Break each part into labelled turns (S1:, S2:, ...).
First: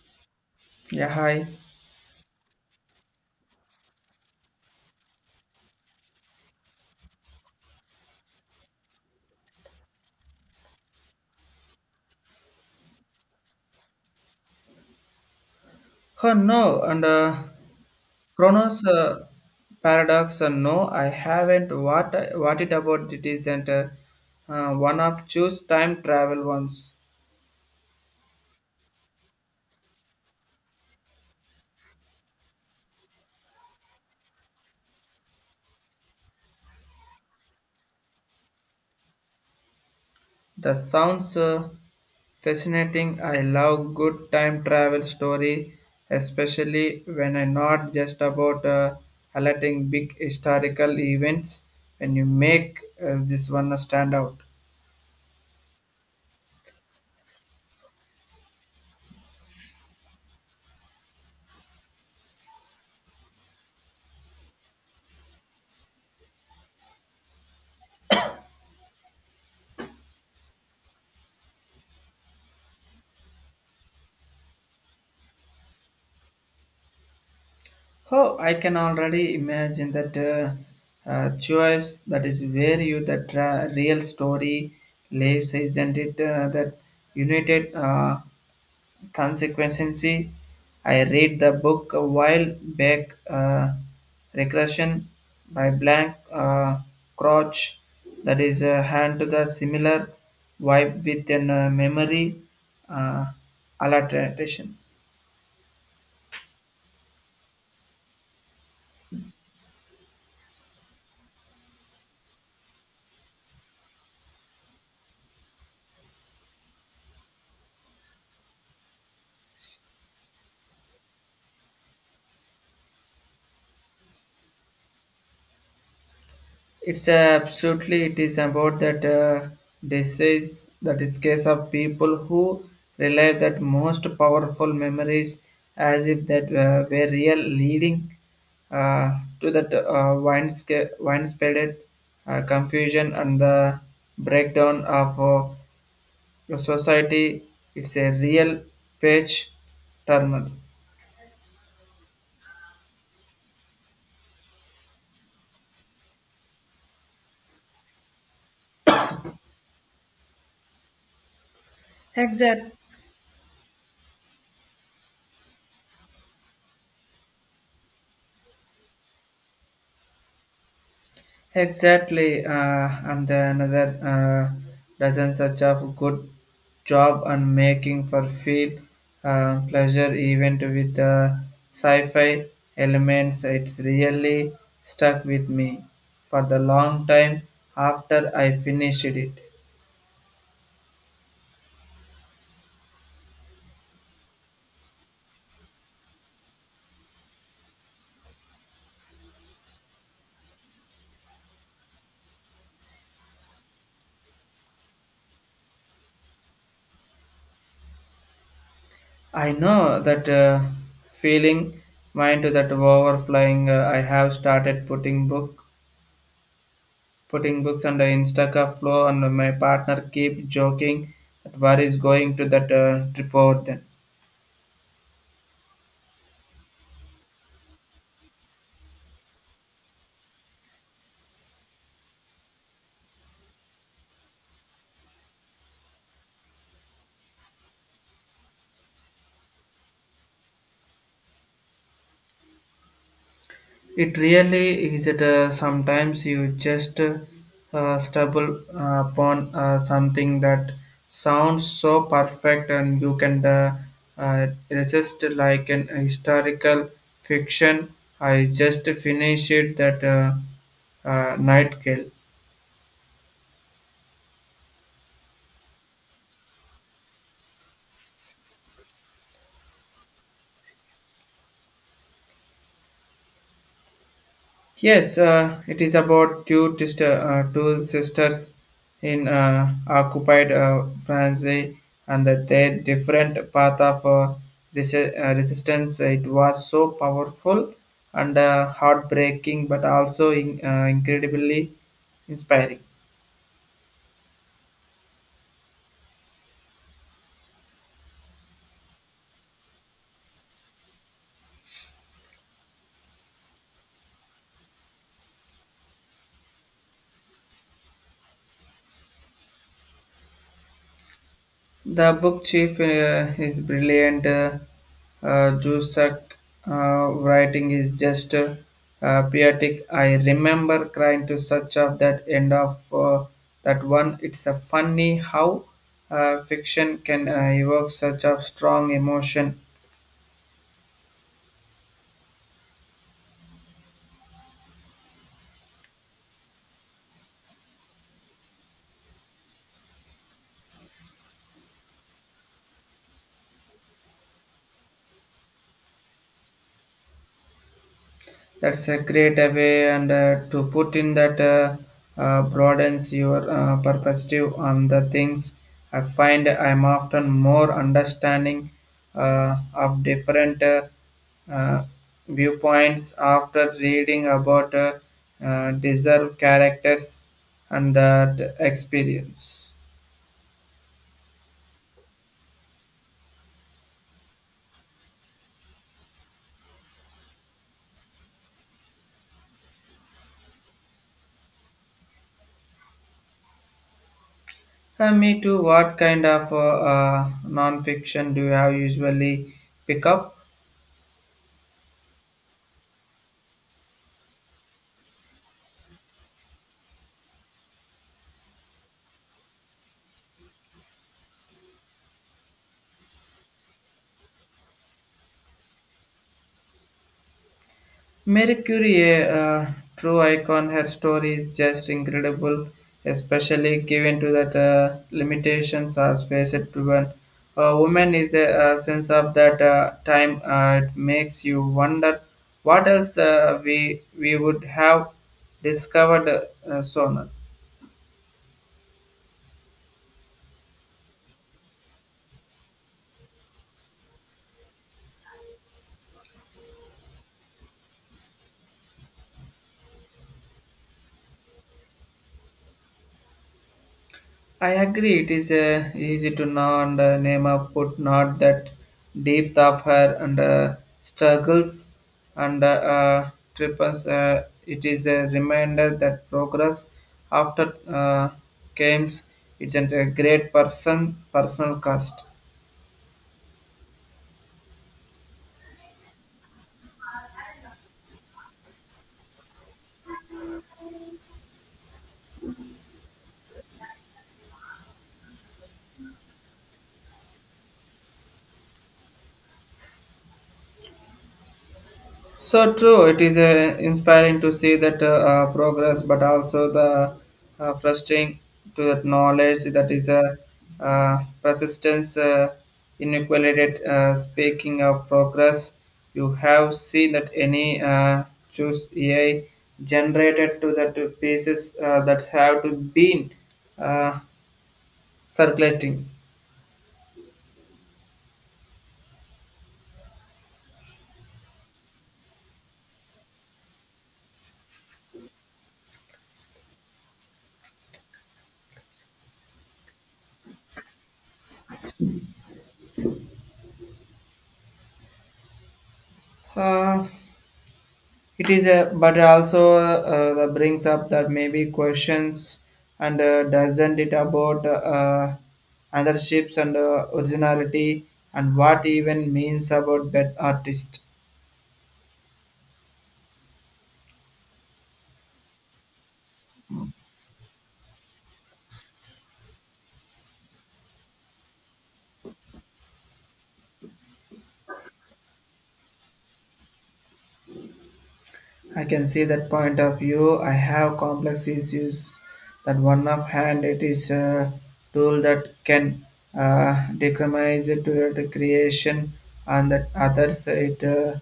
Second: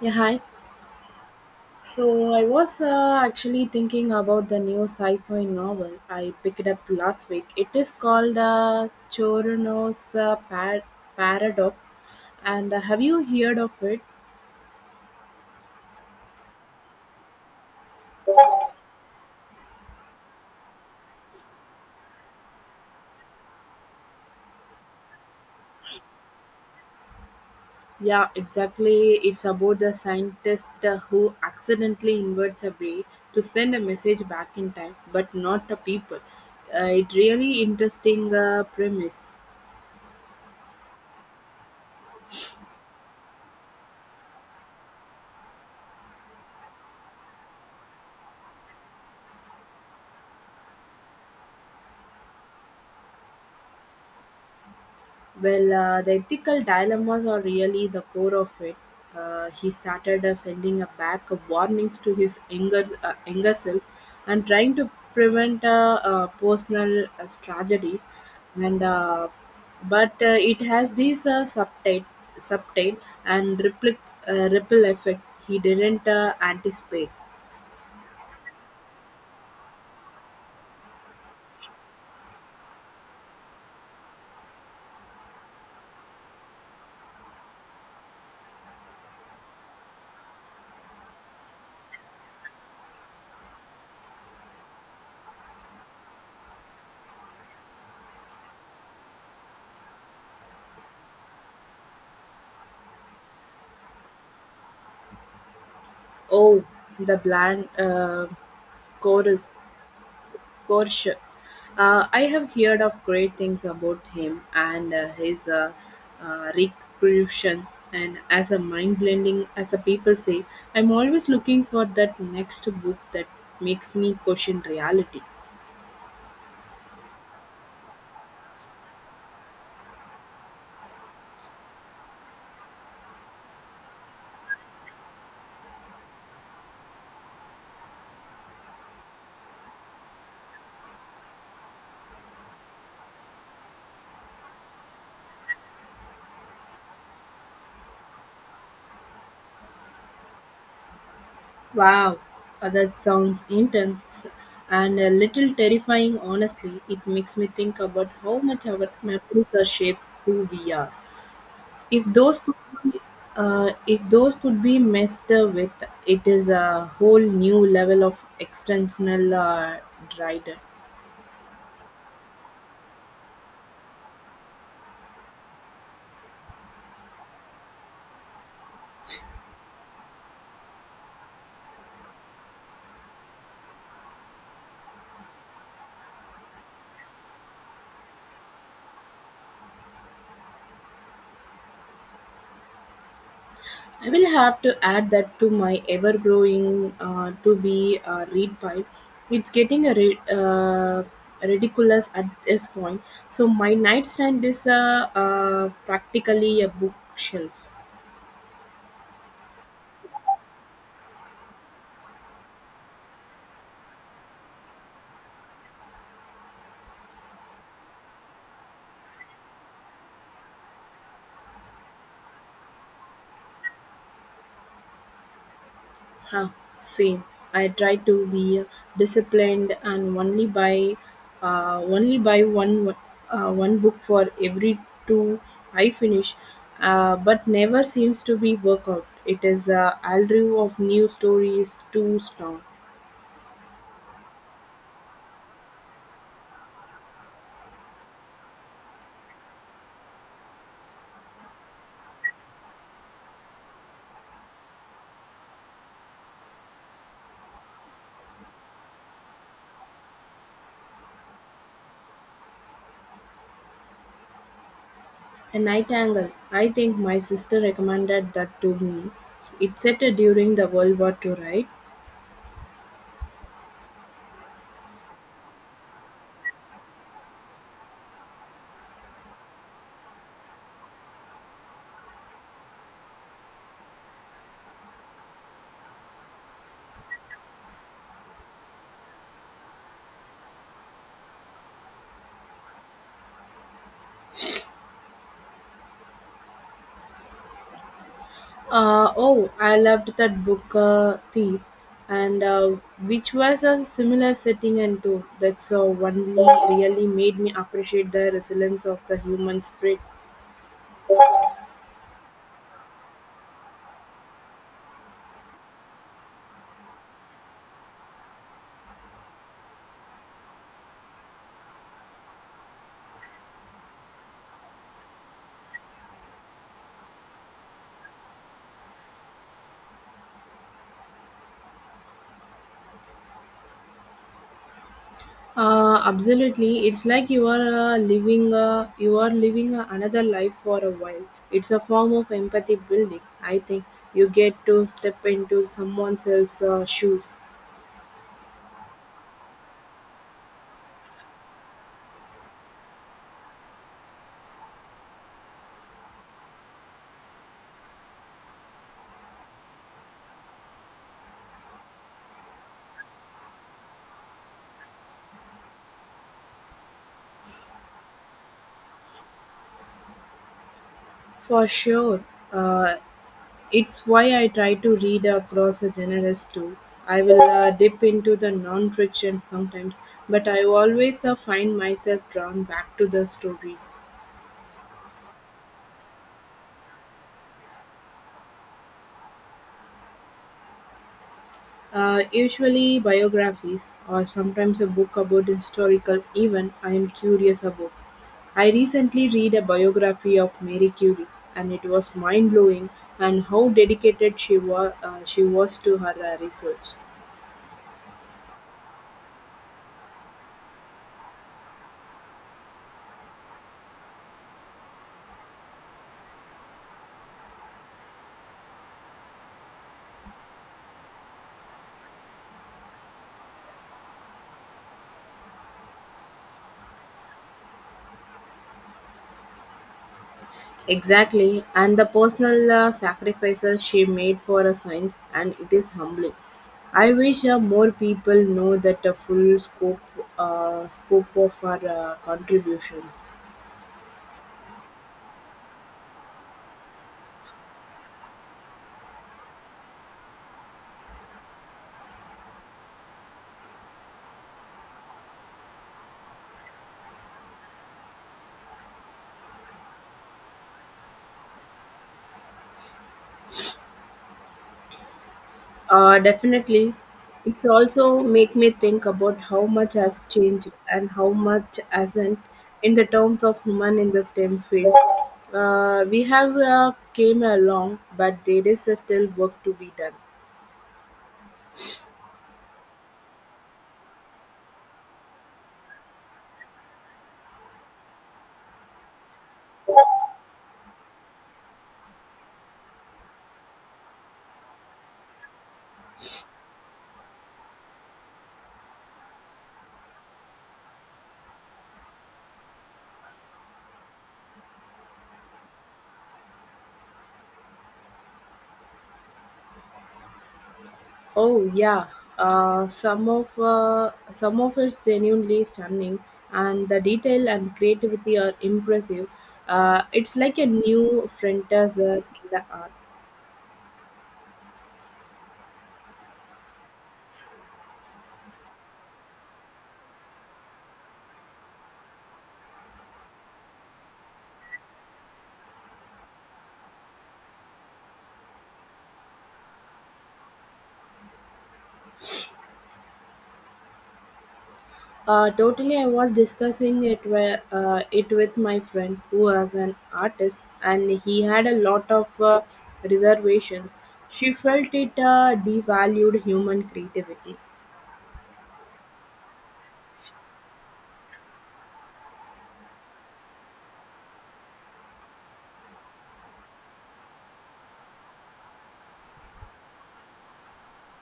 S1: Yeah, hi.
S2: Yeah, hi.
S1: So I was actually thinking about the new sci-fi novel I picked up last week. It is called Chorono's Paradox, and have you heard of it?
S2: Huh, no, and Chronos paradox. No, I haven't. What it about? It isn't one of choose time travel ones.
S1: Yeah, exactly. It's about the scientist who accidentally invents a way to send a message back in time, but not the people. It really interesting premise.
S2: That sounds fascinating. I love good time travel story, especially when I not just about highlighting big historical events. When you make this one stand out.
S1: Well, the ethical dilemmas are really the core of it. He started sending back warnings to his younger self and trying to prevent personal tragedies. And but it has this uh, subtite and ripple effect he didn't anticipate.
S2: Oh, I can already imagine that choice that is where you the real story lives, isn't it? That united consequency. I read the book a while back, Regression by Blank Crouch, that is hand to the similar vibe with an memory uh, alteration.
S1: Oh, the bland chorus Koresh. I have heard of great things about him and his recreation and as a mind blending, as a people say, I'm always looking for that next book that makes me question reality.
S2: It's absolutely it is about that disease that is case of people who rely that most powerful memories as if that were real leading to that widespread confusion and the breakdown of the society. It's a real page turner.
S1: Wow, that sounds intense and a little terrifying, honestly. It makes me think about how much our memories are shapes who we are. if those could
S2: Exact.
S1: be, if those could be messed with, it is a whole new level of external rider.
S2: Exactly, and the another dozen such of good job on making for feel pleasure event with sci-fi elements. It's really stuck with me for the long time after I finished it.
S1: I will have to add that to my ever-growing to be read pile. It's getting a ridiculous at this point. So my nightstand is practically a bookshelf.
S2: I know that feeling mind to that overflowing. I have started putting books on the Instaca flow and my partner keep joking that where is going to that trip out then.
S1: Huh, same. I try to be disciplined and only buy one book for every two I finish, but never seems to be work out. It is a allure of new stories too strong.
S2: It really is that sometimes you just stumble upon something that sounds so perfect and you can resist like an historical fiction. I just finished that Nightingale.
S1: A night angle. I think my sister recommended that to me. It's set during the World War II, right?
S2: Yes, it is about two sisters in occupied France eh, and that their different path of resistance. It was so powerful and heartbreaking, but also incredibly inspiring.
S1: Oh, I loved that book, Thief, and which was a similar setting and too. That's only really made me appreciate the resilience of the human spirit.
S2: The book chief is brilliant. Cusack, writing is just poetic. I remember crying to such of that end of that one. It's a funny how fiction can evoke such a strong emotion.
S1: Absolutely, it's like you are living another life for a while. It's a form of empathy building. I think you get to step into someone else's shoes.
S2: That's a great way and to put in that broadens your perspective on the things. I find I'm often more understanding of different uh, viewpoints after reading about deserved characters and that experience.
S1: For sure. Uh, it's why I try to read across the genres too. I will dip into the non fiction sometimes, but I always find myself drawn back to the stories.
S2: Me too. What kind of non-fiction do you have usually pick up?
S1: Usually biographies or sometimes a book about historical event I am curious about. I recently read a biography of Mary Curie, and it was mind blowing and how dedicated she was to her research.
S2: Marie Curie, a true icon, her story is just incredible, especially given to that limitations are faced to one. A woman is a sense of that time. It makes you wonder what else we would have discovered sooner.
S1: Exactly, and the personal sacrifices she made for a science, and it is humbling. I wish more people know that the full scope of her contributions.
S2: I agree. It is easy to know and name of put not that depth of her and struggles and triples. It is a reminder that progress after games isn't a great person personal cost.
S1: Definitely, it's also make me think about how much has changed and how much hasn't in the terms of women in the STEM fields. We have came along, but there is still work to be done.
S2: So true. It is inspiring to see that progress, but also the frustrating to that knowledge that is a persistence inequality. Speaking of progress, you have seen that any choose AI generated to that pieces that have to been uh, circulating.
S1: Oh yeah, some of it's genuinely stunning, and the detail and creativity are impressive. It's like a new frontier in the art.
S2: Uh, It is a, but also that brings up that maybe questions and doesn't it about other ships and originality and what even means about that artist.
S1: Totally, I was discussing it with my friend who was an artist, and he had a lot of reservations. She felt it devalued human creativity.
S2: I can see that point of view. I have complex issues that one of hand it is a tool that can decriminalize it to the creation and that others it uh,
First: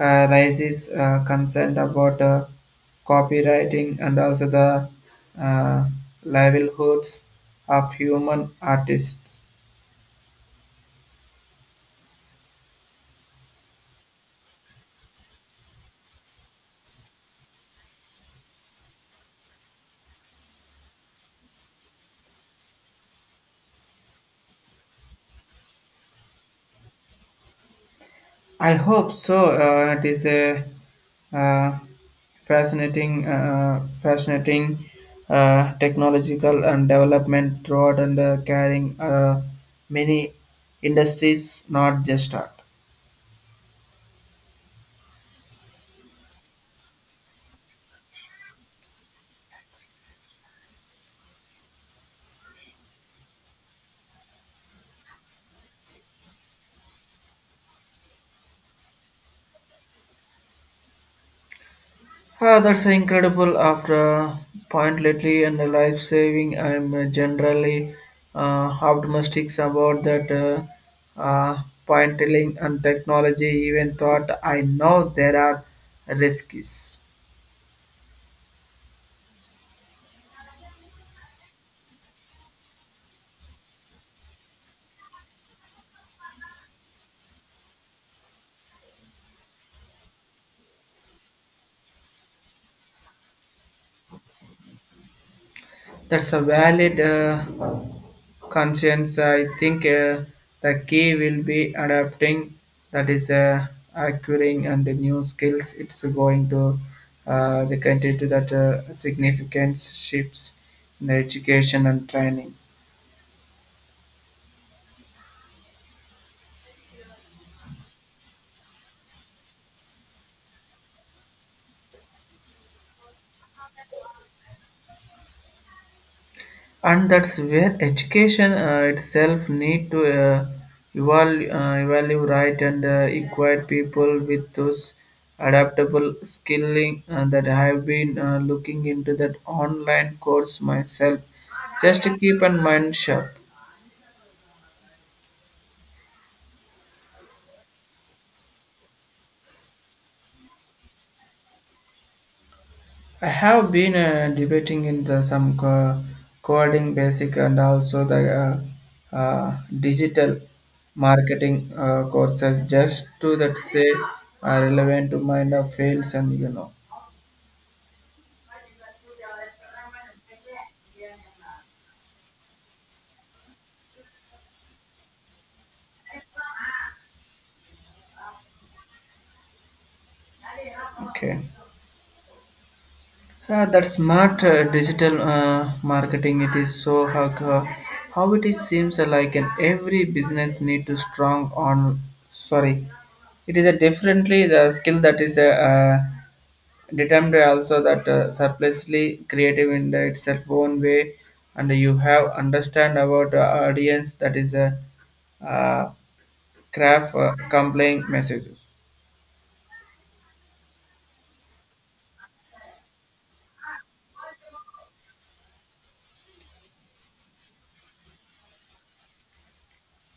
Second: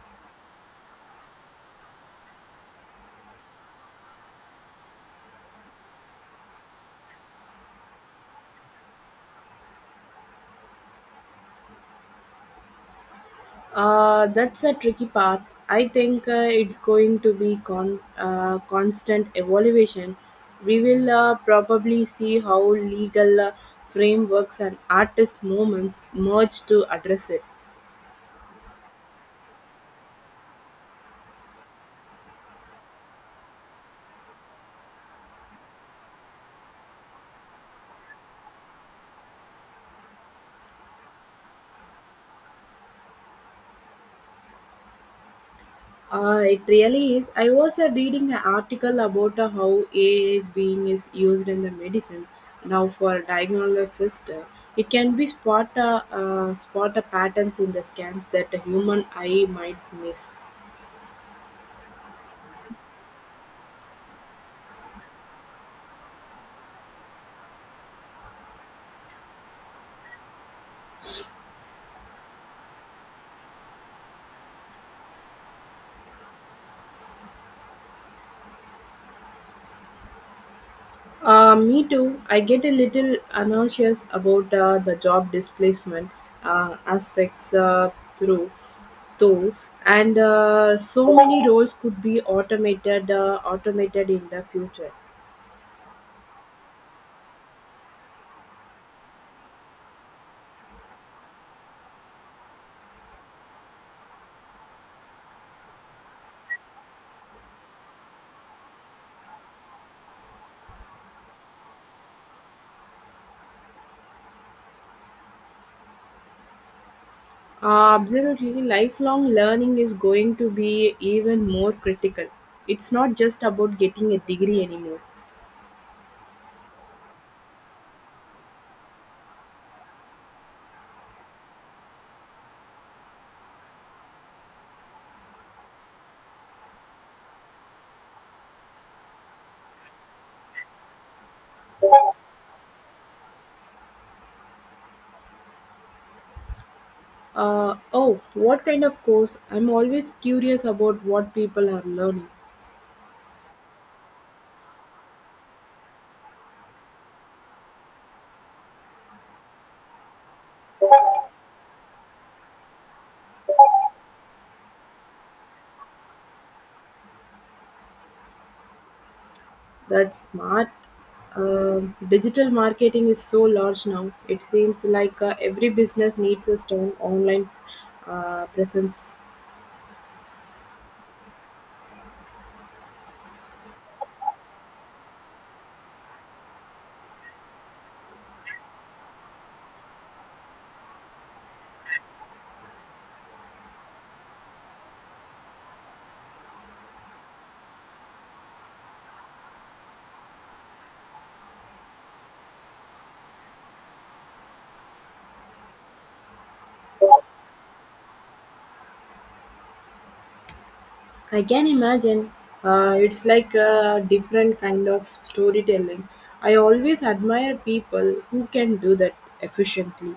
S2: uh, raises concern about copywriting and also the uh, livelihoods of human artists.
S1: That's a tricky part. I think it's going to be constant evaluation. We will probably see how legal frameworks and artist movements merge to address it.
S2: I hope so. It is a uh, fascinating technological and development throughout and carrying many industries, not just art.
S1: It really is. I was reading an article about how AI is being is used in the medicine now for diagnosis. It can be spot patterns in the scans that a human eye might miss.
S2: That's incredible. After a point lately and the life saving, I'm generally optimistic about that point telling and technology. Even thought I know there are risks.
S1: Me too. I get a little anxious about the job displacement aspects through too, and so many roles could be automated in the future.
S2: That's a valid conscience. I think the key will be adapting, that is, acquiring and the new skills. It's going to the country to that significant shifts in the education and training.
S1: Absolutely, lifelong learning is going to be even more critical. It's not just about getting a degree anymore.
S2: And that's where education itself need to evaluate right and equip people with those adaptable skilling that I have been looking into that online course myself just to keep in mind sharp.
S1: Oh, what kind of course? I'm always curious about what people are learning.
S2: I have been debating in the coding basic and also the digital marketing courses just to that say are relevant to mind of fields and you know.
S1: That smart digital marketing is so large now. It seems like every business needs a strong online presence.
S2: Okay, that smart digital marketing it is so how it is seems like an every business need to strong on, sorry, it is a differently the skill that is a, determined also that surplusly creative in the itself own way and you have understand about the audience that is a uh, craft complaint messages.
S1: I can imagine. It's like a different kind of storytelling. I always admire people who can do that efficiently.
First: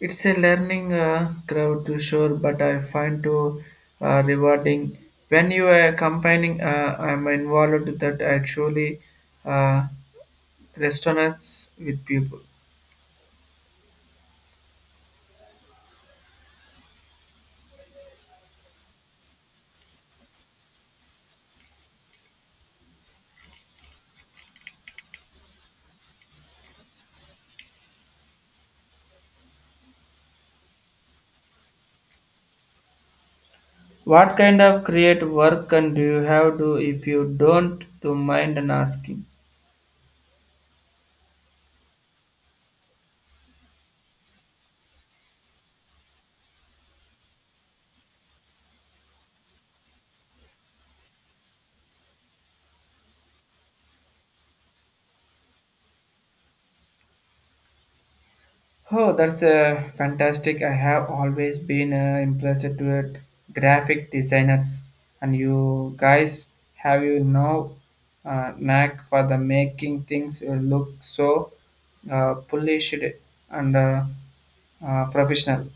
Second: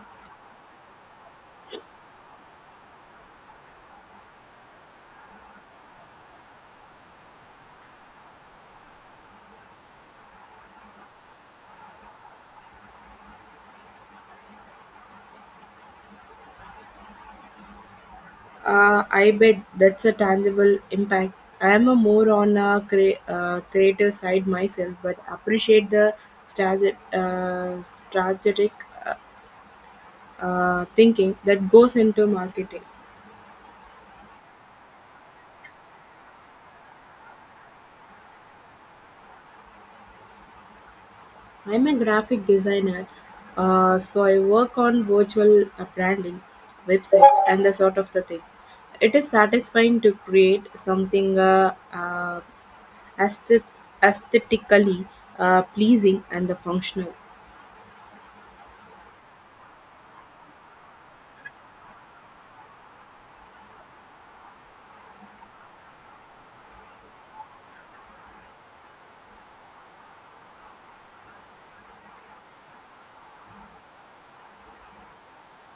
S2: It's a learning crowd to sure but I find to rewarding when you are combining I'm involved with that actually uh, restaurants with people.
S1: I bet that's a tangible impact. I am a more on a creative side myself, but appreciate the strategic thinking that goes into marketing.
S2: What kind of create work can do you have to if you don't to mind and asking?
S1: I'm a graphic designer, so I work on virtual branding, websites, and the sort of the thing. It is satisfying to create something aesthet- aesthetically pleasing and the functional.
S2: Oh, that's fantastic. I have always been impressed with graphic designers. And you guys have, you know, knack for the making things look so polished and professional.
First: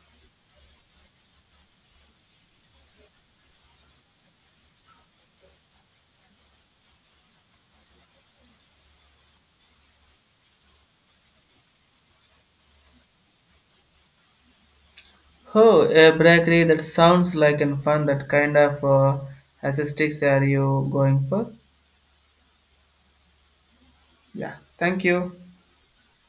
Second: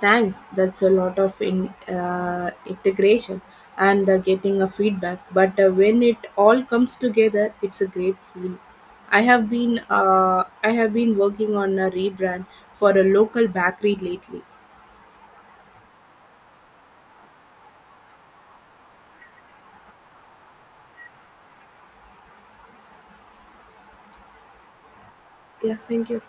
S1: Thanks, that's a lot of integration and the getting a feedback. But when it all comes together, it's a great feeling. I have been working on a rebrand for a local bakery lately.
S2: Oh, a bakery that sounds like and fun. That kind of aesthetics are you going for? Yeah. Thank you.
S1: Yeah, thank you.